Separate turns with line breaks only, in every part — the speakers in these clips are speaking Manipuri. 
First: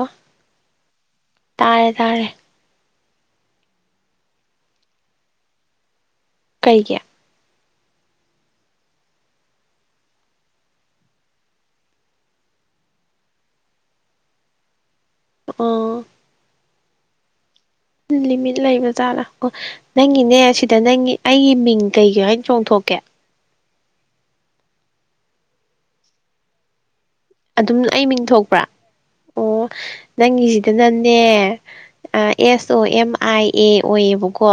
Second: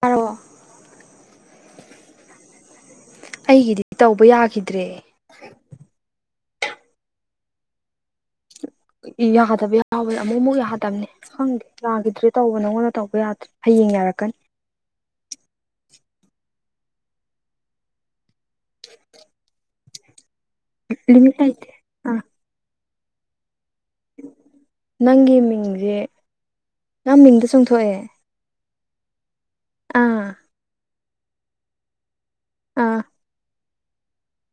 ꯇꯥꯔꯕꯣ
ꯇꯥꯔꯦ ꯇꯥꯔꯦ
ꯑꯩꯒꯤꯗꯤ ꯇꯧꯕ ꯌꯥꯈꯤꯗ꯭ꯔꯦ
ꯀꯩꯒꯤ
ꯌꯥꯗꯕ ꯌꯥꯎꯕꯅꯦ ꯑꯃꯨꯛ ꯑꯃꯨꯛ ꯌꯥꯗꯝꯅꯤ ꯈꯪꯗꯦ ꯌꯥꯈꯤꯗ꯭ꯔꯦ ꯇꯧꯕ ꯅꯪꯉꯣꯟꯗ ꯇꯧꯕ ꯌꯥꯗ꯭ꯔꯦ ꯍꯌꯦꯡ ꯍꯌꯦꯡ ꯌꯥꯔꯛꯀꯅꯤ
ꯑꯥ ꯂꯤꯃꯤꯠ ꯂꯩꯕꯖꯥꯠꯔꯥ ꯑꯣ ꯅꯪꯒꯤꯅꯦ ꯁꯤꯗ ꯅꯪꯒꯤ
ꯂꯤꯃꯤꯠ
ꯑꯩꯒꯤ
ꯂꯩꯇꯦ
ꯃꯤꯡ
ꯑꯥ
ꯀꯩꯀꯩ ꯍꯥꯏꯅ ꯆꯣꯡꯊꯣꯛꯀꯦ
ꯅꯪꯒꯤ ꯃꯤꯡꯁꯦ ꯅꯪ ꯃꯤꯡꯗ
ꯑꯗꯨꯝ
ꯆꯣꯡꯊꯣꯛꯑꯦ
ꯑꯩ ꯃꯤꯡ ꯊꯣꯛꯄ꯭ꯔꯥ ꯑꯣ
ꯑꯥ
ꯅꯪꯒꯤꯁꯤꯗꯅꯅꯦ ꯑꯦꯁ ꯑꯣ
ꯑꯥ
ꯑꯦꯝ ꯑꯥꯏ ꯑꯦ ꯑꯣꯏꯌꯦꯕꯀꯣ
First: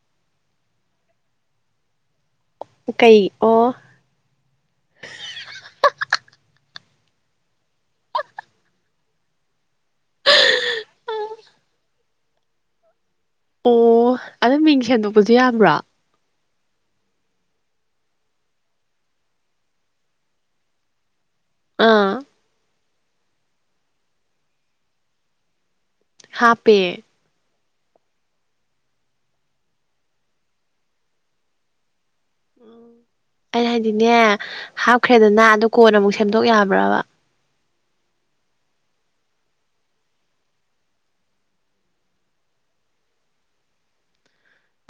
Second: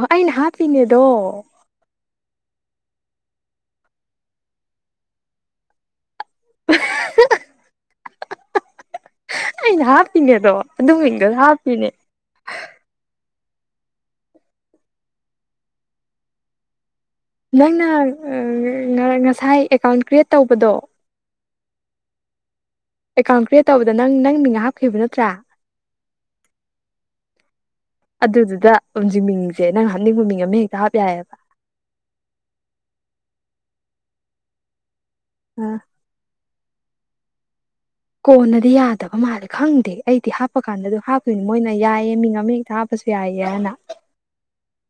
ꯑꯩꯅ ꯍꯥꯞꯄꯤꯅꯦ ꯑꯗꯣ
ꯀꯩ ꯑꯣ
ꯑꯩꯅ ꯍꯥꯞꯄꯤꯅꯦꯗꯣ ꯑꯗꯨꯢ ꯃꯤꯡꯗꯣ ꯍꯥꯞꯄꯤꯅꯦ
ꯑꯣ ꯑꯗꯨ ꯃꯤꯡ ꯁꯦꯝꯗꯣꯛꯄꯁꯨ ꯌꯥꯕ꯭ꯔꯣ
ꯅꯪꯅ ꯉꯁꯥꯏ ꯑꯦꯀꯥꯎꯟ ꯀ꯭ꯔꯤꯌꯦꯠ ꯇꯧꯕꯗꯣ
ꯑꯥ
ꯑꯦꯀꯥꯎꯟ ꯀ꯭ꯔꯤꯌꯦꯠ ꯇꯧꯕꯗ ꯅꯪ ꯅꯪ ꯃꯤ ꯍꯥꯞꯈꯤꯕ ꯅꯠꯇ꯭ꯔꯥ
ꯍꯥꯞꯄꯦ
ꯑꯗꯨꯗꯨꯗ ꯑꯁꯤ ꯃꯤꯡꯁꯦ ꯅꯪ ꯍꯥꯞꯅꯤꯡꯕ ꯃꯤꯡ ꯑꯃ ꯍꯦꯛꯇ ꯍꯥꯞ ꯌꯥꯏꯌꯦꯕ
ꯎꯝ ꯑꯩ ꯍꯥꯏꯗꯤꯅꯦ ꯍꯥꯞꯈ꯭ꯔꯦꯗꯅ
ꯑ
ꯑꯗꯨ ꯀꯣꯟ ꯑꯃꯨꯛ ꯁꯦꯝꯗꯣꯛ ꯌꯥꯕ ꯕ꯭ꯔꯥꯕ
ꯀꯣꯟꯅꯗꯤ ꯌꯥꯗꯕ ꯃꯥꯜꯂꯦ ꯈꯪꯗꯦ ꯑꯩꯗꯤ ꯍꯥꯞꯄ ꯀꯥꯟꯗ ꯍꯥꯞꯇꯣꯏꯅꯤ ꯃꯣꯏꯅ ꯌꯥꯏꯌꯦ ꯃꯤ ꯑꯃ ꯍꯦꯛꯇ ꯍꯥꯞꯄ ꯌꯥꯏꯌꯦ ꯍꯥꯢꯅ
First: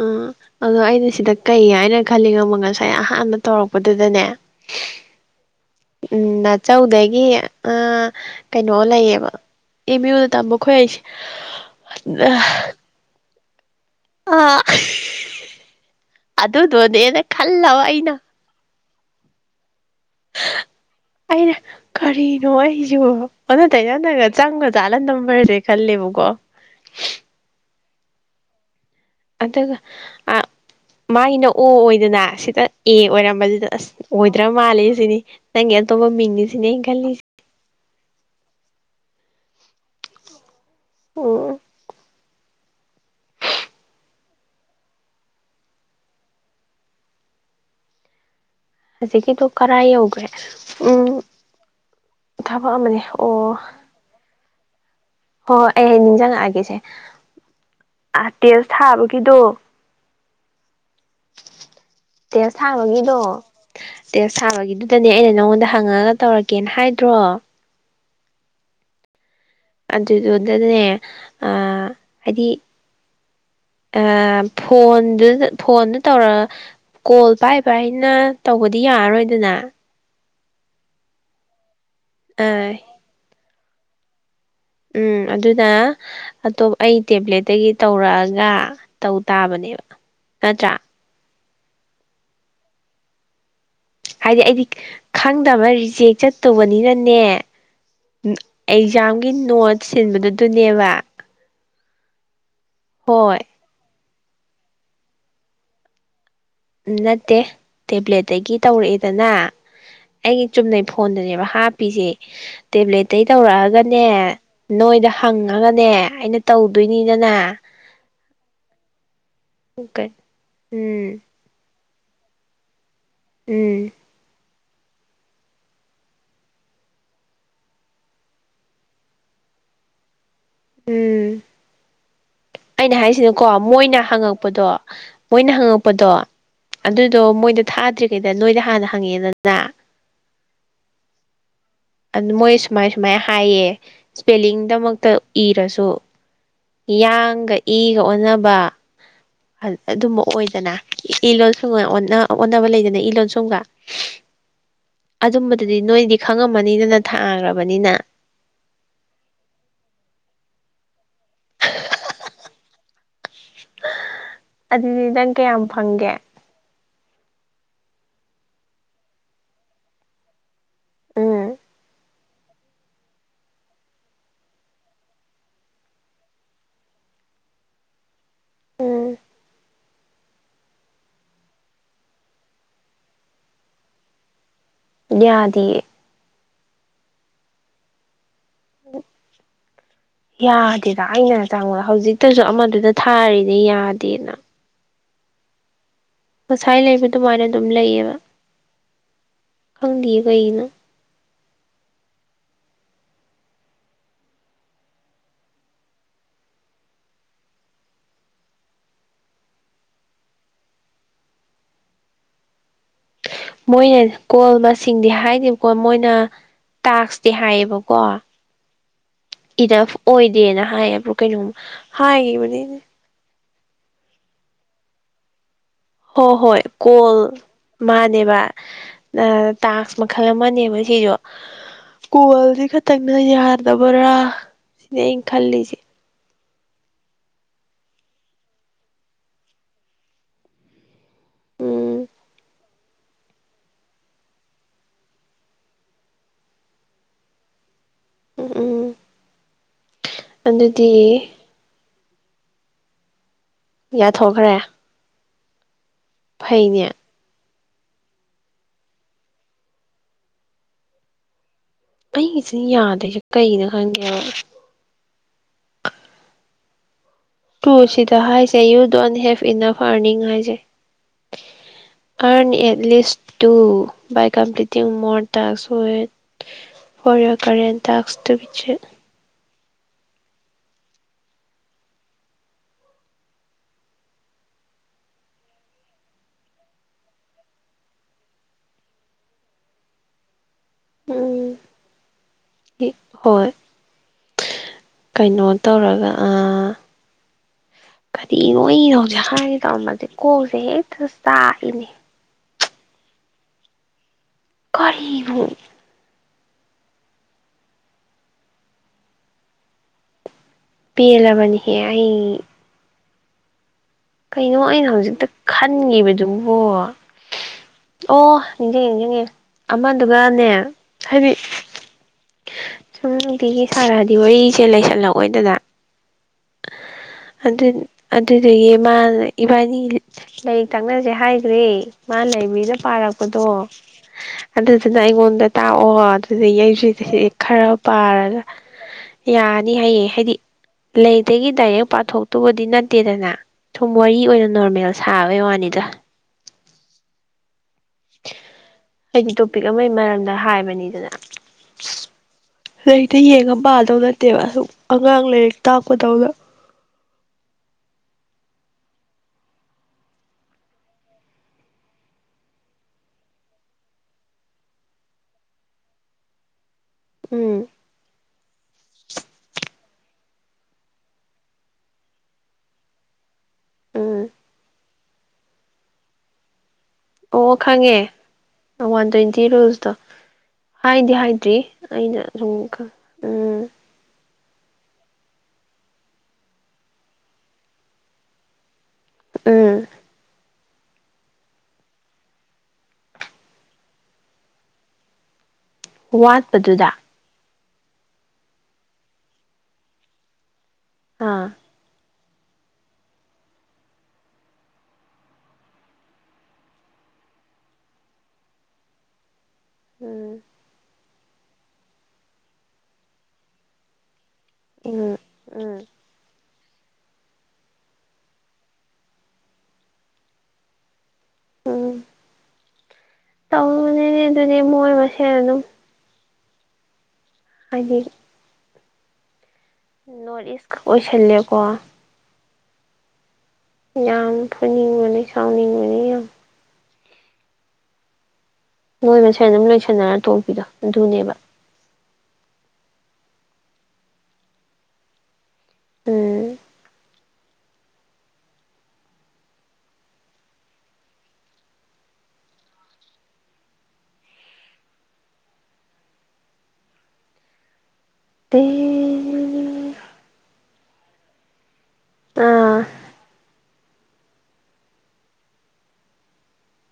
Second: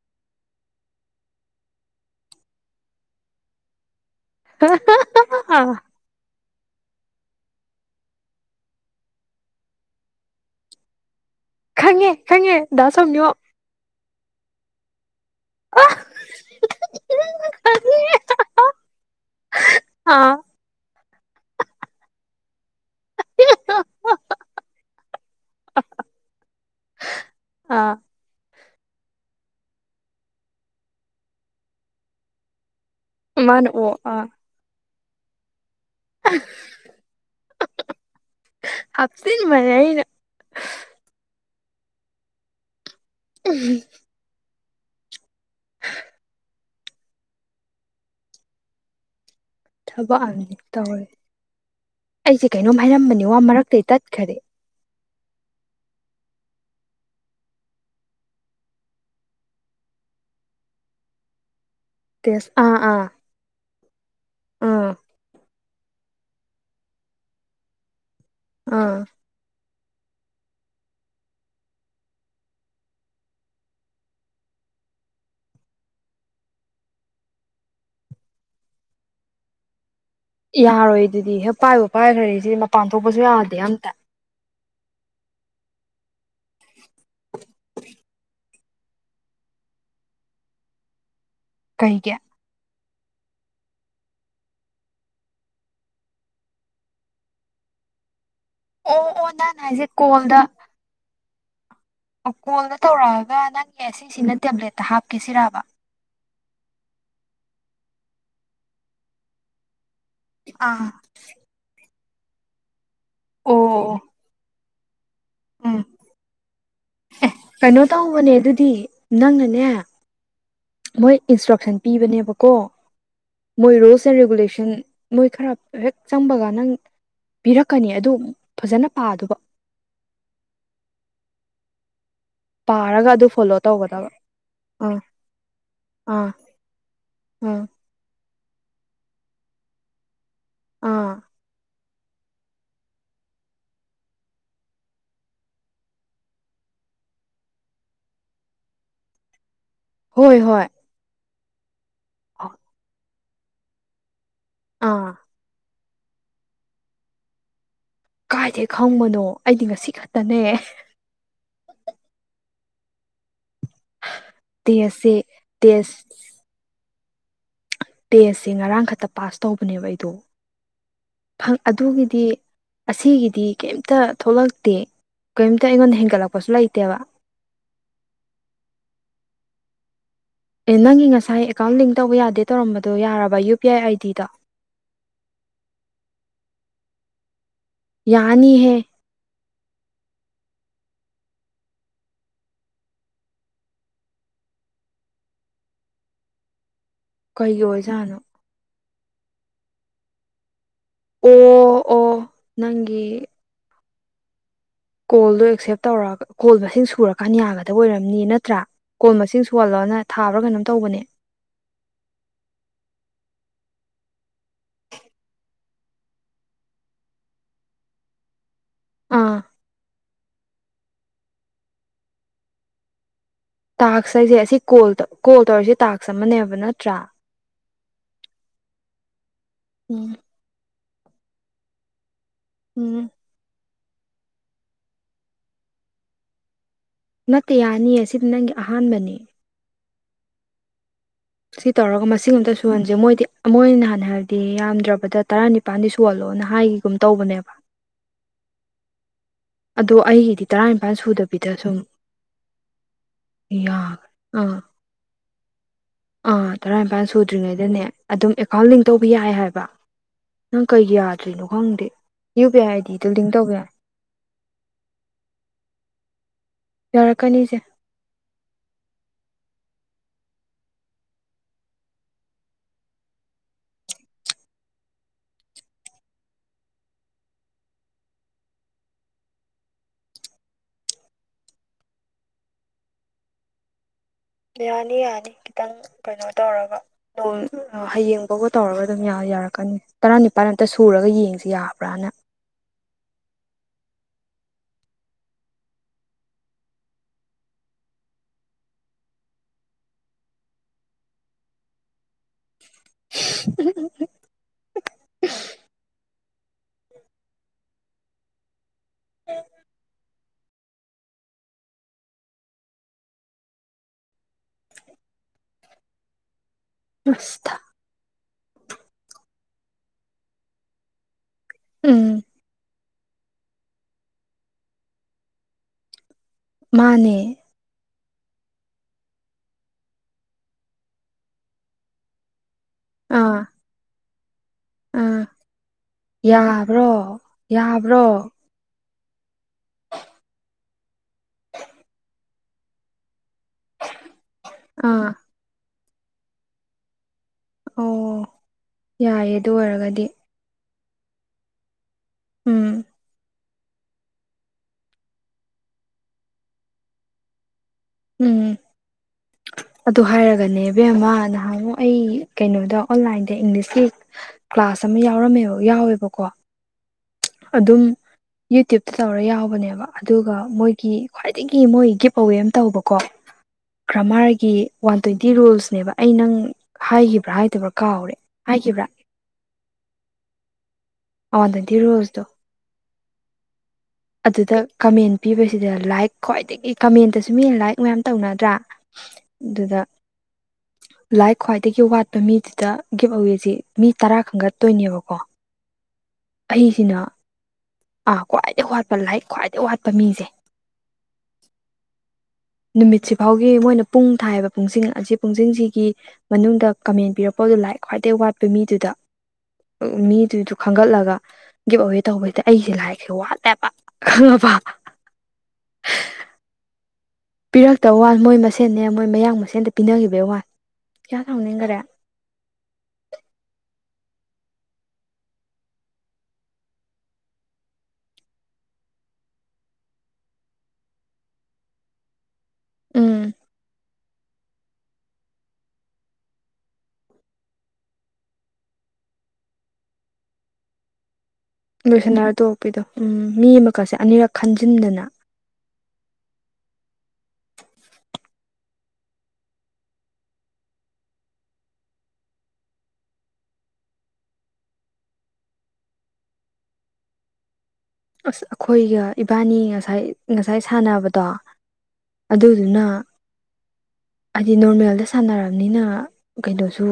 ꯎꯝ ꯑꯗꯣ ꯑꯩꯅ ꯁꯤꯗ ꯀꯩ ꯍꯥꯏꯅ ꯈꯜꯂꯤ ꯈꯪꯕ꯭ꯔꯥ ꯑꯃ ꯉꯁꯥꯏ ꯑꯍꯥꯟꯕ ꯇꯧꯔꯛꯄꯗ
ꯑꯥ
[unintelligible] ꯎꯝ [unintelligible] ꯆꯧꯗꯒꯤ ꯀꯩꯅꯣ ꯂꯩꯌꯦꯕ ꯑꯦ ꯃꯨꯢꯗ ꯇꯝꯕ ꯈꯣꯢꯁꯤ
ꯈꯪꯉꯦ ꯈꯪꯉꯦ ꯗꯥ ꯁ꯭ꯋꯥꯃꯤꯌꯣ
ꯑ ꯑꯗꯨꯗꯨꯣꯅꯦꯅ ꯈꯜꯂꯕ ꯑꯩꯅ
ꯑꯥ
ꯑꯩꯩꯅ ꯀꯔꯤꯅꯣ ꯑꯩꯁꯨ ꯑꯗꯨ ꯇꯩꯅꯗꯒ ꯆꯪꯒ ꯆꯥꯜꯂꯝꯗꯝꯃꯔꯁꯦ ꯈꯜꯂꯤ ꯕ ꯀꯣ
ꯑꯥ
ꯑꯗꯨꯒ ꯃꯥꯒꯤꯅ ꯑꯣ ꯑꯣꯏꯗꯅ ꯁꯤꯗ ꯑꯦ ꯑꯣꯏꯔꯝꯕꯗꯨꯗ
ꯃꯥꯅ
ꯑꯁ
ꯑꯣ ꯑꯥ
ꯑꯣꯏꯗ꯭ꯔ ꯃꯥꯜꯂꯦ ꯁꯤꯅꯤ ꯅꯪꯒꯤ ꯑꯇꯣꯞꯄ ꯃꯤꯡꯅꯤꯁꯤꯅꯦ ꯑꯩꯅ ꯈꯜꯂꯤꯁꯦ
ꯍꯥꯞꯁꯤꯅ ꯃꯅꯏꯅ
ꯑꯣ
ꯎꯝ [inaudible]
ꯍꯧꯖꯤꯛꯀꯤꯗꯣ ꯀꯔ
ꯊꯕꯛ
ꯌꯧꯈ꯭ꯔꯦ
ꯑꯃꯅꯤ ꯇꯧꯔꯦ
ꯎꯝ
ꯑꯩꯁꯦ
ꯊꯕꯛ
ꯀꯩꯅꯣꯝ
ꯑꯃꯅꯦ ꯑꯣ
ꯍꯥꯏꯔꯝꯕꯅꯤ ꯋꯥ ꯃꯔꯛꯇ ꯇꯠꯈꯔꯦ
ꯍꯣꯏ ꯍꯣꯏ ꯑꯩ ꯅꯤꯡꯁꯤꯡꯉꯛꯑꯒꯦꯁꯦ ꯑ ꯇꯦꯁ ꯊꯥꯕꯒꯤꯗꯣ ꯇꯦꯁ
ꯑꯥ ꯑꯥ
ꯁꯥꯕꯒꯤꯗꯣ ꯇꯦꯁ
ꯑꯥ
ꯁꯥꯕꯒꯤꯗꯨꯗꯅꯦ ꯑꯩꯅ ꯅꯪꯉꯣꯟꯗ ꯍꯪꯉꯒ ꯇꯧꯔꯒꯦꯅ ꯍꯥꯏꯗ꯭ꯔꯣ
ꯑꯥ
ꯑꯗꯨꯗꯨꯅꯅꯦ ꯑ ꯍꯥꯏꯗꯤ ꯑ ꯐꯣꯟꯗꯨ ꯐꯣꯟꯗ ꯇꯧꯔ ꯀꯣꯜ ꯄꯥꯏ ꯄꯥꯏꯅ ꯇꯧꯕꯗꯤ ꯌꯥꯔꯔꯣꯏꯗꯅ
ꯌꯥꯔꯣꯏ ꯑꯗꯨꯗꯤ ꯍꯦꯛ ꯄꯥꯏꯕ ꯄꯥꯏꯈ꯭ꯔꯦꯁꯤ
ꯑꯥ
ꯃꯄꯥꯟ ꯊꯣꯛꯄꯁꯨ ꯌꯥꯗꯦ ꯑꯝꯇ
ꯎꯝ ꯑꯗꯨꯅ ꯑꯇꯣꯞ ꯑꯩ ꯇꯦꯕ꯭ꯂꯦꯠꯇꯒꯤ ꯇꯧꯔꯛꯑꯒ ꯇꯧ ꯇꯥꯕꯅꯦꯕ ꯅꯠꯇ꯭ꯔꯥ
ꯀꯩ ꯀꯦ
ꯍꯥꯏꯗꯤ ꯑꯩꯗꯤ ꯈꯪꯗꯕ ꯔꯤꯖꯦꯛ ꯆꯠꯇꯧꯕꯅꯤꯅꯅꯦ
ꯑꯣ
ꯑꯦꯛꯖꯥꯝꯒꯤ
ꯑꯣ ꯅꯪꯅ
ꯅꯣꯠ
ꯍꯥꯏꯁꯦ
ꯁꯤꯟꯕꯗ ꯑꯗꯨꯅꯦꯕ
ꯑꯣ ꯀꯣꯜꯗ ꯇꯧꯔꯛꯑꯒ ꯅꯪꯒꯤ ꯑꯁꯤꯁꯤꯅ ꯇꯦꯕ꯭ꯂꯦꯠꯇ ꯍꯥꯞꯀꯦꯁꯤꯔꯔꯕ
ꯎꯝ ꯅꯠꯇꯦ ꯇꯦꯕ꯭ꯂꯦꯠꯇꯒꯤ ꯇꯧꯔꯛꯑꯦꯗꯅ ꯑꯩꯒꯤ ꯆꯨꯝꯅꯩ
ꯑꯥ
ꯐꯣꯟꯗꯅꯦꯕ ꯍꯥꯞꯄꯤꯁꯦ ꯇꯦꯕ꯭ꯂꯦꯠꯇꯩ
ꯑꯣ ꯑꯣ
ꯇꯧꯔꯛꯑꯒꯅꯦ ꯅꯣꯏꯗ
ꯎꯝ
ꯍꯪꯉꯒꯅꯦ ꯑꯩꯅ ꯇꯧꯗꯣꯏꯅꯤꯅꯅꯦ
ꯀꯩꯅꯣ ꯇꯧꯕꯅꯦ ꯑꯗꯨꯗꯤ ꯅꯪꯅꯅꯦ
ꯑꯣꯀꯦ
ꯃꯣꯏ ꯏꯟꯁꯇ꯭ꯔꯛꯁꯟ ꯄꯤꯕꯅꯦꯕꯀꯣ ꯃꯣꯏ
ꯎꯝ
ꯔꯨꯜꯁ ꯑꯦꯟ ꯔꯤꯒꯨꯂꯦꯁꯟ ꯅꯣꯏ ꯈꯔ ꯍꯦꯛ ꯆꯪꯕꯒ ꯅꯪ ꯄꯤꯔꯛꯀꯅꯤ ꯑꯗꯨ ꯐꯖꯅ ꯄꯥꯗꯕ
ꯎꯝ ꯑꯩꯅ
ꯄꯥꯔꯒ ꯑꯗꯨ
ꯍꯥꯏꯁꯤꯅꯀꯣ
ꯐꯣꯂꯣ
ꯃꯣꯏꯅ
ꯇꯧꯒꯗꯕ
ꯍꯪꯉꯛꯄꯗꯣ
ꯑꯥ
ꯃꯣꯏꯅ ꯍꯪꯉꯛꯄꯗꯣ
ꯑꯥ
ꯑꯗꯨꯗꯣ
ꯑꯥ
ꯃꯣꯏꯗ ꯊꯥꯗ꯭ꯔꯤ ꯀꯩꯗ ꯅꯣꯏꯗ ꯍꯥꯟꯅ ꯍꯪꯉꯛꯦꯗꯅ
ꯑꯥ
ꯑꯗꯨ ꯃꯣꯏ ꯁꯨꯃꯥꯏ ꯁꯨꯃꯥꯏ ꯍꯥꯏꯌꯦ ꯏꯁꯄꯦꯂꯤꯡꯗꯃꯛꯇ ꯏꯔꯁꯨ ꯌꯥꯡꯒ ꯏꯒ ꯑꯣꯟꯅꯕ ꯑꯗꯨꯃ
ꯍꯣꯏ ꯍꯣꯏ
ꯑꯣꯏꯗꯅ ꯏ ꯂꯣꯟꯁꯨꯡꯒ ꯑꯣꯟꯅꯕ ꯂꯩꯗꯅ ꯏ ꯂꯣꯟꯁꯨꯡꯒ
ꯑꯥ
ꯑꯗꯨꯝꯕꯗꯨꯗꯤ ꯅꯣꯏꯗꯤ ꯈꯪꯉꯝꯃꯅꯤꯅꯅ ꯊꯥꯈ꯭ꯔꯕꯅꯤꯅ
ꯀꯥꯏꯗꯦ ꯈꯪꯕꯅꯣ ꯑꯩꯗꯤ ꯉꯁꯤ ꯈꯛꯇꯅꯦ
[inaudible] ꯑꯗꯨꯗꯤ
ꯇꯁꯦ
ꯅꯪ ꯀꯌꯥꯝ
ꯇꯦꯁ
ꯐꯪꯒꯦ
ꯇꯦꯁꯁꯦ ꯉꯔꯥꯡꯈꯛꯇ ꯄꯥꯁ ꯇꯧꯕꯅꯦꯕ ꯑꯩꯗꯣꯪ ꯑꯗꯨꯒꯤꯗꯤ ꯑꯁꯤꯒꯤꯗꯤ ꯀꯩꯝꯇ ꯊꯣꯛꯂꯛꯇꯦ ꯀꯔꯤꯝꯇ ꯑꯩꯉꯣꯟꯗ ꯍꯦꯟꯒꯠꯂꯛꯄꯁꯨ ꯂꯩꯇꯦꯕ
ꯎꯝ
ꯑꯦ ꯅꯪꯒꯤ ꯉꯁꯥꯏ ꯑꯦꯀꯥꯎꯟ ꯂꯤꯡ ꯇꯧꯕ ꯌꯥꯗꯦ ꯇꯧꯔꯝꯕꯗꯣ ꯌꯥꯔꯕ ꯌꯨ ꯄꯤ ꯑꯥꯏ ꯑꯥꯏ ꯗꯤꯗ
ꯌꯥꯗꯌꯦ
ꯌꯥꯅꯤ ꯍ
[inaudible] ꯌꯥꯗꯦꯗ ꯑꯩꯅ ꯆꯪꯉꯣꯗ ꯍꯧꯖꯤꯛꯇꯁꯨ ꯑꯃꯗꯨꯗ ꯊꯥꯔꯤꯅꯦ ꯌꯥꯗꯦꯅ ꯁꯥꯏ ꯂꯩꯕ ꯑꯗꯨꯃꯥꯏꯅ
ꯀꯩꯒꯤ
ꯑꯗꯨꯝ ꯂꯩꯌꯦꯕ
ꯑꯣꯏꯖꯥꯠꯅꯣ
ꯈꯪꯗꯌꯦ ꯀꯩꯒꯤꯅꯣ
ꯑꯣ ꯑꯣ ꯅꯪꯒꯤ ꯀꯣꯜꯗꯣ ꯑꯦꯛꯁꯦꯞ ꯇꯧꯔ ꯀꯣꯜ ꯃꯁꯤꯡ ꯁꯨꯔꯀꯥꯟ ꯌꯥꯒꯗꯕ ꯑꯣꯏꯔꯝꯅꯤ ꯅꯠꯇ꯭ꯔꯥ ꯀꯣꯜ ꯃꯁꯤꯡ ꯁꯨꯍꯜꯂ ꯅ ꯊꯥꯕ꯭ꯔꯥ ꯀꯩꯅꯣꯝ ꯇꯧꯕꯅꯦ
[inaudible] ꯃꯣꯏꯅ ꯀꯣꯜ ꯃꯁꯤꯡꯗꯤ ꯍꯥꯏꯗꯕꯀꯣ ꯃꯣꯏꯅ ꯇꯥꯛꯁꯇꯤ ꯍꯥꯏꯌꯦꯕꯀꯣ
ꯑꯥ
ꯏꯗꯐ ꯑꯣꯏꯗꯦꯅ ꯍꯥꯏꯌꯦꯕ ꯀꯩꯅꯣꯝ ꯍꯥꯏꯈꯤꯕꯅꯦꯅꯦ
ꯇꯥꯁꯁꯦ ꯁꯤ ꯀꯣꯜ ꯀꯣꯜ ꯇꯧꯔꯁꯤ
ꯍ ꯍꯣꯏ ꯀꯣꯜ ꯃꯥꯅꯦꯕ ꯇꯥꯡꯁ
ꯎꯝ
ꯃꯈꯜ ꯑꯃꯅꯦꯕ ꯁꯤꯁꯨ ꯀ꯭ꯀꯣꯜꯗꯤ
ꯎꯝ
ꯈꯛꯇꯪꯅ ꯌꯥꯗꯕꯔꯥ ꯁꯤꯅꯦ ꯑꯩꯅ ꯈꯜꯂꯤꯁꯦ
ꯅꯠꯇ ꯌꯥꯅꯤ ꯑꯁꯤꯗꯤ ꯅꯪꯒꯤ ꯑꯍꯥꯟꯕꯅꯤ ꯁꯤ
ꯎꯝ
ꯇꯧꯔꯒ ꯃꯁꯤꯡꯒꯝꯇ ꯁꯨꯣꯟꯁꯦ ꯃꯣꯏꯗꯤ ꯃꯣꯏ ꯅꯍꯥꯟ ꯍꯥꯏꯕꯗꯤ ꯌꯥꯝꯗ꯭ꯔꯕꯗ ꯇꯔꯥꯅꯤꯄꯥꯜꯗꯤ ꯁꯣꯍꯜꯂꯣꯅ ꯍꯥꯏꯒꯒꯨꯝ ꯇꯧꯕꯅꯦꯕ
ꯎꯝ ꯎꯝ
ꯑꯗꯣ ꯑꯩꯒꯤꯗꯤ
ꯑꯗꯨꯗꯤ
ꯇꯔꯥꯅꯤꯄꯥꯜ ꯁꯨꯗꯕꯤꯗ ꯁꯨꯝ ꯌꯥꯔ
ꯌꯥꯊꯣꯛꯈ꯭ꯔꯦ
ꯑꯥ ꯑ
ꯐꯩꯅꯦ
ꯇꯧꯔꯄꯥꯦ ꯁꯣꯇ꯭ꯔꯤꯉꯦ ꯅꯦ ꯑꯗꯨꯝ ꯑꯦꯀꯥꯎꯟ ꯂ ꯇꯧꯕ ꯌꯥꯏ ꯍꯥꯏꯕ ꯅꯪ ꯀꯩ ꯌꯥꯗꯣꯏꯔꯤꯅꯣ ꯈꯪꯗꯦ ꯌꯨ ꯄꯤ
ꯑꯩꯒꯤꯁꯤꯅ
ꯑꯥꯏ ꯑꯥꯏ ꯗꯤꯗꯨ
ꯌꯥꯗ꯭ꯔꯤꯁꯦ
ꯂꯤꯡ ꯇꯧꯕꯧꯕ
ꯀꯩꯒꯤꯅꯣ
ꯌꯥꯏ
ꯈꯪꯗꯦꯕ
ꯌꯥꯔꯛꯀꯅꯤ ꯏꯆꯦ
ꯇꯨ ꯁꯤꯗ ꯍꯥꯏꯁꯦ U Don help in of earning ꯍꯥꯏꯁꯦ earn at least to by complete more ꯇꯠ ꯍꯔ ꯀꯔ ꯇ ꯑꯁꯕꯤꯦ
ꯌꯥꯅꯤ ꯌꯥꯅꯤ ꯈꯤꯇꯪ ꯀꯩꯅꯣ ꯇꯧꯔꯒ ꯅꯣꯡ ꯍꯌꯦꯡꯐꯥꯎꯕ ꯇꯧꯔꯒ ꯑꯗꯨꯝ ꯌꯥꯏ ꯌꯥꯔꯛꯀꯅꯤ ꯇꯔꯥꯅꯤꯄꯥꯜ ꯑ ꯁꯨꯔꯒ ꯌꯦꯡꯁꯤ
ꯎꯝ
ꯌꯥꯕ꯭ꯔꯥꯅ
ꯍꯣꯏ ꯀꯩꯅꯣ ꯇꯧꯔꯒ ꯑꯥ ꯀꯔꯤꯅꯣꯅꯣ ꯍꯧꯖꯤꯛ ꯍꯥꯏꯒꯦ ꯇꯧꯔꯝꯃꯗꯤꯦ ꯀꯣꯛꯁꯦ ꯍꯦꯛꯇ ꯆꯥꯛꯏꯅꯦ
[inaudible]
ꯀꯔꯤꯕꯨ
ꯑꯣ
ꯄꯦꯜꯂꯕꯅꯤꯍꯦ ꯑꯩ ꯀꯩꯅꯣ ꯑꯩꯅ ꯍꯧꯖꯤꯛꯇ ꯈꯟꯉꯕꯗꯨꯕꯣ
ꯑꯁ
ꯑꯣ ꯅꯤꯡꯁꯤꯡꯉꯦ ꯅꯤꯡꯁꯤꯡꯉꯦ ꯑꯃꯗꯨꯒꯅꯦ ꯍꯥꯏꯗꯤ
ꯎꯝ
ꯁꯨꯝ ꯅꯨꯡꯇꯤꯒꯤ ꯁꯥꯔꯗꯤ ꯋꯥꯔꯤꯁꯦ ꯂꯩꯁꯜꯂꯛꯑꯣꯏꯗꯗ
ꯃꯥꯅꯦ
ꯑꯗꯨꯗꯒꯤ ꯃꯥ ꯏꯕꯥꯅꯤ ꯂꯥꯏꯔꯤꯛ ꯇꯥꯛꯅꯁꯦ ꯍꯥꯏꯈ꯭ꯔꯦ ꯃꯥ ꯂꯩꯃꯤꯅ
ꯑꯥ
ꯄꯥꯔꯛꯄꯗꯣ ꯑꯗꯨꯗꯨꯅ
ꯑꯥ
ꯑꯩꯉꯣꯟꯗ ꯇꯥꯛꯑꯣ ꯑꯗꯨꯗꯤ
ꯌꯥꯕ꯭ꯔꯣ
ꯌꯩꯁꯤꯨꯗ ꯁꯤ ꯈꯔ
ꯌꯥꯕ꯭ꯔꯣ
ꯄꯥꯔꯒ ꯌꯥꯅꯤ ꯍꯥꯏꯌꯦ ꯍꯥꯏꯗꯤ ꯂꯩꯗꯒꯤ ꯗꯥꯏꯔꯦꯛ ꯄꯥꯊꯣꯛꯇꯨꯕꯗꯤ ꯅꯠꯇꯦꯗꯅ ꯊꯨꯝ ꯋꯥꯔꯤ ꯑꯣꯏꯅ ꯅꯣꯔꯃꯦꯜ
ꯑꯥ
ꯁꯥꯕꯩ ꯋꯥꯅꯤꯗ
ꯑꯣ
ꯑꯩꯗꯤ
ꯌꯥꯏꯌꯦ ꯑꯗꯨ
ꯇꯣꯄꯤꯛ ꯑꯃꯒꯤ
ꯑꯣꯏꯔꯒꯗꯤ
ꯃꯔꯝꯗ ꯍꯥꯏꯕꯅꯤꯗꯅ
ꯎꯝ
ꯍꯛꯇ ꯌꯦꯡꯉ ꯄꯥꯗꯧ ꯅꯠꯇꯦꯕ ꯑꯗꯨ ꯑꯉꯥꯡ ꯂꯥꯏꯔꯤꯛ ꯇꯥꯛꯄꯗꯧꯗ
ꯎꯝ ꯑꯗꯨ ꯍꯥꯏꯔꯒꯅꯦ ꯏꯕꯦꯝꯃ ꯅꯍꯥꯟꯃꯨꯛ ꯑꯩ ꯀꯩꯅꯣꯗ ꯑꯣꯟꯂꯥꯏꯟꯗ ꯏꯪꯂꯤꯁꯀꯤ ꯀ꯭ꯂꯥꯁ ꯑꯃ ꯌꯥꯎꯔꯝꯃꯦꯕ ꯌꯥꯎꯋꯦꯕꯀꯣ
ꯎꯝ
ꯑꯗꯨꯝ ꯌꯨꯇ꯭ꯌꯨꯕꯇ ꯇꯧꯔ ꯌꯥꯎꯕꯅꯦꯕ ꯑꯗꯨꯒ ꯃꯣꯏꯒꯤ ꯈ꯭ꯋꯥꯏꯗꯒꯤ ꯃꯣꯏ ꯒꯤꯞ ꯑꯋꯦ ꯑꯃ ꯇꯧꯕꯀꯣ
ꯎꯝ
ꯀ꯭ꯔꯃꯥꯔꯒꯤ ꯋꯥꯟ ꯇ꯭ꯋꯦꯟꯇꯤ ꯔꯨꯜꯁꯅꯦꯕ ꯑꯩ ꯅꯪ ꯍꯥꯏꯈꯤꯕ꯭ꯔꯥ
ꯑꯣ
ꯍꯥꯏꯗꯕ꯭ꯔꯥ
ꯈꯪꯉꯦ
ꯀꯥꯎꯔꯦ ꯍꯥꯏꯈꯤꯕ꯭ꯔꯥ
ꯋꯥꯟ ꯇ꯭ꯋꯦꯟꯇꯤ ꯔꯨꯜꯁꯇꯣ ꯍꯥꯏ ꯗꯤ
ꯋꯥꯟ
ꯍꯥꯏꯗ꯭ꯔꯤ
ꯇ꯭ꯋꯦꯟꯇꯤ
ꯑꯩꯅ
ꯔꯨꯜꯁꯇꯣ
ꯑꯗꯨꯝ ꯎꯝ
ꯑꯗꯨꯗ ꯀꯃꯦꯟ ꯄꯤꯕꯁꯤꯗ ꯂꯥꯏꯛ ꯈ꯭ꯋꯥꯏꯗꯒꯤ ꯀꯃꯦꯟꯇꯁꯨ ꯃꯤꯅ ꯂꯥꯏꯛ ꯃꯌꯥꯝ ꯇꯧꯅꯗ꯭ꯔꯥ ꯑꯗꯨꯗ
ꯎ
ꯂꯥꯏ ꯈ꯭ꯋꯥꯏꯗꯒꯤ ꯋꯥꯠꯄ ꯃꯤꯗꯨꯗ ꯒꯤꯐ ꯑꯋꯦꯁꯤ ꯃꯤ ꯇꯔꯥ ꯈꯟꯒꯠꯇꯣꯏꯅꯦꯕꯀꯣ
ꯋꯥꯠꯄꯗꯨꯗ
ꯑꯩꯁꯤꯅ ꯑꯥ ꯈ꯭ꯋꯥꯏꯗꯒꯤꯩ ꯋꯥꯠꯄ ꯂꯥꯏꯛ ꯈ꯭ꯋꯥꯏꯗꯩ ꯋꯥꯠꯄ ꯃꯤꯁꯦ
ꯍꯥꯥ
ꯅꯨꯃꯤꯠꯁꯤ ꯐꯥꯎꯒꯤ ꯃꯣꯏꯅ ꯄꯨꯡ ꯊꯥꯏꯕ ꯄꯨꯡꯁꯤꯡ ꯑꯁꯤ ꯄꯨꯡꯁꯤꯡꯁꯤꯒꯤ ꯃꯅꯨꯡꯗ ꯀꯃꯦꯟ ꯄꯤꯔꯛꯄ ꯈꯠꯄ
ꯎꯝ
ꯈ ꯒꯤꯞ ꯑꯋꯦ ꯇꯧꯕꯁꯤꯁꯦ ꯑꯩꯁꯦ ꯂꯥꯏꯔꯤꯛꯁꯦ ꯋꯥꯠꯂꯦꯕ
ꯎꯝ ꯎꯝ
ꯄꯤꯔꯛꯇꯕ ꯋꯥꯅꯤ ꯃꯣꯏ ꯃꯁꯦꯟꯅꯦ ꯃꯣꯏ ꯃꯌꯥꯡ ꯃꯁꯦꯟꯗ ꯄꯤꯅꯈꯤꯕꯩ ꯋꯥꯅꯤ ꯀꯌꯥ ꯊꯥꯡꯅꯤꯡꯈꯔꯦ
ꯇꯧꯅꯤꯅꯦ ꯑꯗꯨꯅꯦ ꯃꯣꯏ ꯃꯁꯦꯟ ꯑꯗꯨꯝ ꯍꯥꯏꯦ ꯅꯣꯔꯠ ꯏꯁ ꯑꯣꯏꯣꯏꯁꯟꯂꯦꯀꯣ
ꯎꯝ
ꯌꯥꯝ ꯐꯨꯅꯤꯡꯕꯅꯤ ꯁꯥꯎꯅꯤꯡꯕꯅꯤ ꯌꯥꯝ ꯅꯣꯏ ꯃꯁꯦꯟ ꯑꯗꯨꯝ ꯂꯣꯏꯁꯟꯅꯔ ꯇꯣꯛꯄꯤꯗꯣ ꯑꯗꯨꯅꯦꯕ
ꯇꯁꯟꯅꯔ ꯇꯄꯤꯗꯣ ꯎꯝ ꯃꯤ ꯑꯃꯈꯛꯁꯦ ꯑꯅꯤꯔꯛ ꯈꯟꯖꯤꯟꯗꯅ
ꯎꯝ
ꯑꯁ ꯑꯩꯈꯣꯏꯒ ꯏꯄꯥꯅꯤ ꯉꯁꯥꯏ ꯉꯁꯥꯏ ꯁꯥꯟꯅꯕꯗꯣ ꯑꯗꯨꯗꯨꯅ
ꯑꯥ
ꯍꯥꯏꯗꯤ ꯅꯣꯔꯃꯦꯜꯗ ꯁꯥꯟꯅꯔꯕꯅꯤꯅ ꯀꯩꯅꯣꯁꯨ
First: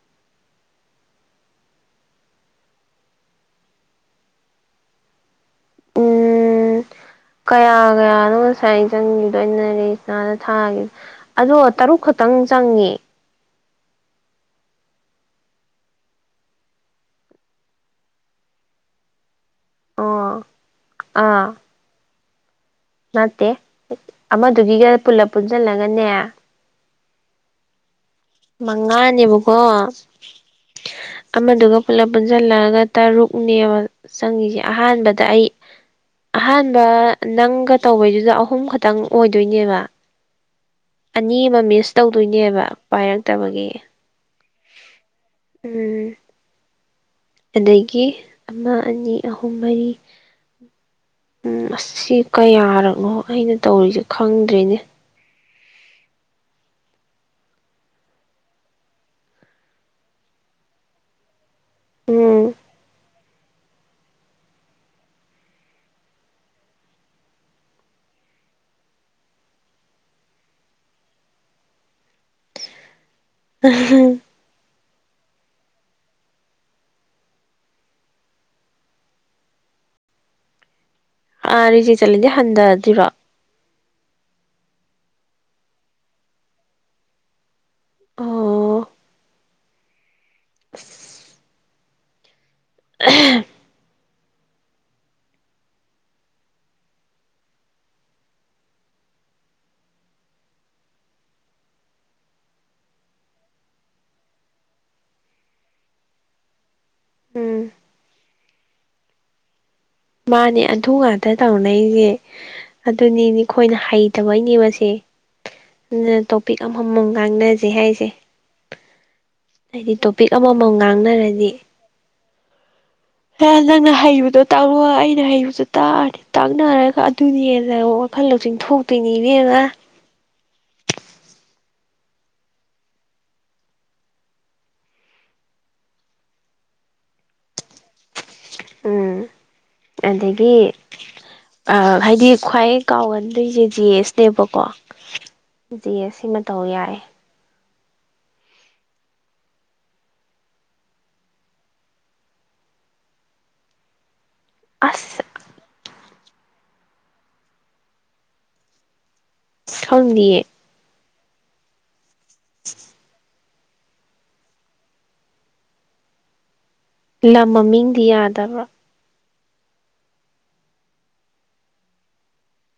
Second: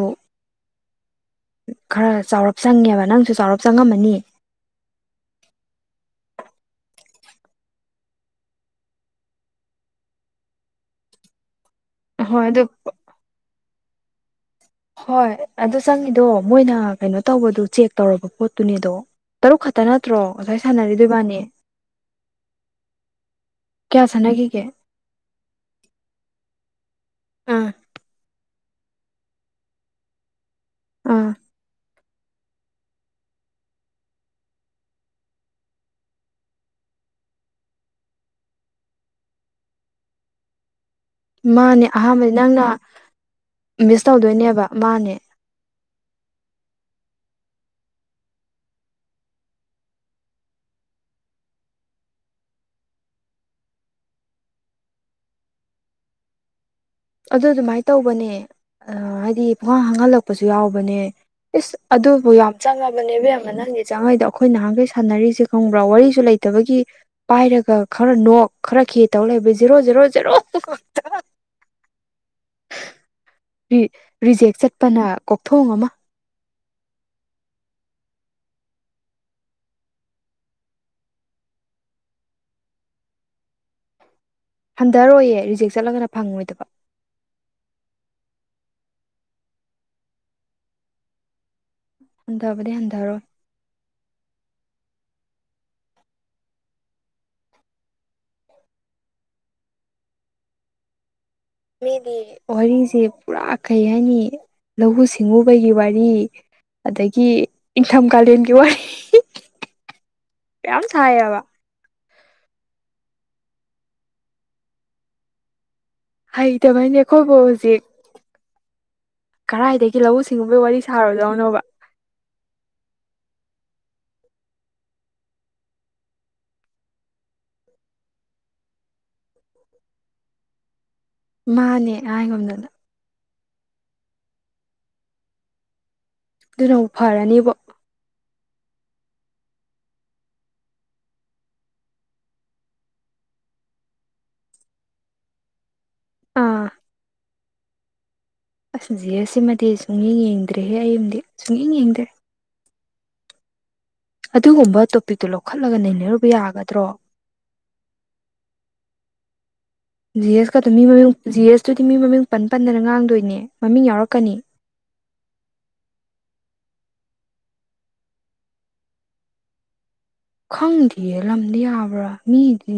ꯈꯔ ꯆꯥꯎꯔꯞ ꯆꯪꯉꯦꯕ ꯅꯪꯁꯨ ꯆꯥꯎꯔꯞ ꯆꯪꯉꯝꯃꯅꯤ
ꯎꯝ ꯀꯌꯥ ꯀꯌꯥꯅꯣ ꯉꯁꯥꯏ ꯑ ꯆꯪꯈꯤꯗꯩꯅ ꯔꯦꯁꯅꯥꯅ ꯊꯥꯈꯤ ꯑꯗ ꯇꯔꯨꯛ ꯈꯛꯇꯪ
ꯍꯣꯏ ꯑꯗꯨ
ꯆꯪꯉꯦ
ꯍꯣꯏ ꯑꯗꯨ ꯆꯪꯉꯤꯗꯣ ꯃꯣꯏꯅ ꯀꯩꯅꯣ ꯇꯧꯕꯗꯨ ꯆꯦꯛ ꯇꯧꯔꯕ ꯄꯣꯠꯇꯨꯅꯦꯗꯣ ꯇꯔꯨꯛ ꯈꯛꯇ ꯅꯠꯇ꯭ꯔꯣ
ꯑꯣ
ꯉꯁꯥꯏ ꯁꯥꯟꯅꯔꯤꯗꯣꯏꯕꯥꯅꯦ
ꯑꯥ ꯅꯠꯇꯦ
ꯁꯥꯟꯅꯈꯤꯒꯦ
ꯑꯃꯗꯨꯒꯤꯒ ꯄꯨꯂ ꯄꯨꯟꯁꯤꯜꯂꯒꯅꯦ
ꯑꯥ
ꯃꯉꯥꯅꯦꯕꯀꯣ
ꯑꯥ
ꯑꯃꯗꯨꯒ ꯄꯨꯂꯞ ꯄꯨꯟꯁꯤꯜꯂꯒ ꯇꯔꯨꯛꯅꯦꯕ ꯆꯪꯉꯁꯤꯦ ꯑꯍꯥꯟꯕꯗ ꯑꯩ ꯑꯍꯥꯟꯕ ꯅꯪꯒ ꯇꯧꯕꯩꯗꯨꯗ ꯑꯍꯨꯝ ꯈꯛꯇꯪ ꯑꯣꯏꯗꯣꯏꯅꯦꯕ ꯑꯅꯤ ꯑꯃ
ꯃꯥꯅꯦ
ꯃꯤꯁ
ꯑꯍꯥꯟꯕꯗꯤ
ꯇꯧꯗꯣꯏꯅꯦꯕ
ꯅꯪꯅ
ꯄꯥꯏꯔꯛꯇꯕꯒꯤ
ꯃꯤꯁ ꯇꯧꯗꯣꯏꯅꯦꯕ ꯃꯥꯅꯦ
ꯎꯝ ꯑꯗꯒꯤ ꯑꯃ ꯑꯅꯤ ꯑꯍꯨꯝ ꯃꯔꯤ ꯎꯝ ꯑꯁꯤ ꯀꯌꯥꯔꯛꯅꯣ ꯑꯩꯅ ꯇꯧꯔꯤꯁꯦ ꯈꯪꯗ꯭ꯔꯔꯤꯅꯦ
ꯑꯗꯨ ꯑꯗꯨꯃꯥꯏꯅ ꯇꯧꯕꯅꯦ ꯍꯥꯏꯗꯤ ꯈꯨꯡꯍꯥꯡ ꯍꯥꯡꯍꯜꯂꯛꯄꯁꯨ ꯌꯥꯎꯕꯅꯦ ꯏꯁ ꯑꯗꯨꯕꯨ
ꯎꯝ
ꯌꯥꯝ ꯆꯪꯉꯕꯅꯦꯕꯦꯝ ꯅꯪꯒꯤ ꯆꯥꯡꯍꯩꯗꯣ ꯑꯩꯈꯣꯏ ꯅꯍꯥꯟꯈꯩ ꯁꯥꯟꯅꯔꯤꯁꯦ ꯈꯪꯕ꯭ꯔꯥ ꯋꯥꯔꯤꯁꯨ ꯂꯩꯇꯕꯒꯤ ꯄꯥꯏꯔꯒ ꯈꯔ ꯅꯣꯛ ꯈꯔ ꯈꯦ ꯇꯧ ꯂꯩꯕ ꯖꯦꯔꯣ ꯖꯦꯔꯣ ꯖꯦꯔꯣ
[inaudible]
ꯔꯤꯖꯦꯛ ꯆꯠꯄꯅ ꯀꯣꯛꯊꯣꯡ ꯑꯃ
ꯑꯥ ꯔꯤꯆꯠ ꯆꯠꯂꯗꯤ ꯍꯟꯊꯗ꯭ꯔꯤꯕ
ꯍꯟꯊꯔꯣꯏꯌꯦꯦ ꯔꯤꯖꯦꯛ ꯆꯠꯂꯒꯅ ꯐꯪꯉꯣꯏꯗꯕ
ꯑꯣ [inaudible]
ꯍꯟꯊꯕꯗꯤ ꯍꯟꯊꯔꯣꯏ ꯃꯤꯗꯤ ꯋꯥꯔꯤꯁꯦ ꯄꯨꯔꯥ ꯀꯩ ꯍꯥꯏꯅꯤ ꯂꯧꯎ ꯁꯤꯡꯎꯕꯒꯤ ꯋꯥꯔꯤ ꯑꯗꯒꯤ
ꯎꯝ
ꯏꯪꯊꯝ ꯀꯥꯂꯦꯟꯒꯤ ꯋꯥꯔꯤ
ꯃꯥꯅꯦ
ꯃꯌꯥꯝ
ꯑꯟꯊꯨ ꯉꯥꯛꯇ
ꯁꯥꯏꯌꯦꯕ
ꯇꯧꯅꯩꯁꯦ ꯑꯗꯨꯅꯤꯅꯦ ꯑꯩꯈꯣꯏꯅ ꯍꯩꯇꯕꯩꯅꯦꯕꯁꯦ ꯇꯣꯄꯤꯛ
ꯍꯩꯇꯕꯩꯅꯦ
ꯑꯃꯃꯝ
ꯑꯩꯈꯣꯏꯕꯨ
ꯉꯥꯡꯅꯁꯦ
ꯍꯧꯖꯤꯛ
ꯍꯥꯏꯁꯦ ꯍꯥꯏꯗꯤ
ꯀꯗꯥꯏꯗꯒꯤ ꯂꯧꯎ
ꯇꯣꯄꯤꯛ
ꯁꯤꯡꯎꯕꯒꯤ
ꯑꯃꯃꯝ
ꯋꯥꯔꯤ
ꯉꯥꯡꯅꯔꯗꯤ
ꯁꯥꯔꯨꯗꯧꯅꯣꯕ
ꯍ ꯅꯪꯅ ꯍꯩꯕꯗꯣ ꯇꯥꯛꯂꯣꯑꯣ ꯑꯩꯅ ꯍꯩꯕꯗꯣ ꯇꯥꯛꯔꯗꯤ ꯇꯥꯛꯅꯔꯒ ꯑꯗꯨꯅꯤ ꯍꯟꯅ ꯋꯥꯈꯜ ꯂꯧꯁꯤꯡꯤꯡ ꯊꯣꯛꯇꯣꯏꯅꯤꯅꯦ ꯉ
ꯃꯥꯅꯦ ꯑꯩꯉꯣꯗꯨꯗ ꯑꯗꯨꯅꯕꯨ ꯐꯔꯅꯦꯕ
ꯎꯝ ꯑꯗꯒꯤ ꯑ ꯍꯥꯏꯗꯤ ꯈ꯭ꯋꯥꯏ ꯀꯥꯎꯒꯟꯗꯣꯏꯁꯦ ꯖꯤꯦ ꯑꯦꯁꯅꯦꯕꯀꯣ ꯖꯤ ꯑꯦ ꯁꯤꯃ ꯇꯧ ꯌꯥꯏ
ꯑꯁꯗꯤ ꯁꯤꯃꯗꯤ ꯁꯨꯡꯌꯦꯡ ꯌꯦꯡꯗ꯭ꯔꯦꯍꯦ ꯑꯩ ꯑꯃꯗꯤꯗꯤ ꯁꯨꯡꯌꯦꯡ ꯌꯦꯡꯗ꯭ꯔꯦ ꯑꯗꯨꯒꯨꯝꯕ
ꯑꯁ
ꯇꯣꯄꯤꯛꯇꯨ ꯂꯧꯈꯠꯂꯒ ꯅꯩꯅꯔꯨꯕ ꯌꯥꯒꯗ꯭ꯔꯣ ꯖꯤ
ꯈꯪꯗꯤꯌꯦ
ꯑꯦꯁꯀꯛꯇ ꯃꯤ ꯃꯃꯤꯡ ꯖꯤ ꯑꯦꯁꯇꯨꯗꯤ ꯃꯤ ꯃꯃꯤꯡ ꯄꯟ ꯄꯟꯗꯅ ꯉꯥꯡꯗꯣꯏꯅꯦ ꯃꯃꯤꯡ ꯌꯥꯎꯔꯛꯀꯅꯤ
ꯂꯝ ꯃꯃꯤꯡꯗꯤ ꯌꯥꯗꯕ꯭ꯔꯥ
ꯈꯪꯗꯦ ꯂꯝꯗꯤ ꯌꯥꯕ꯭ꯔꯥ ꯃꯤꯗꯤ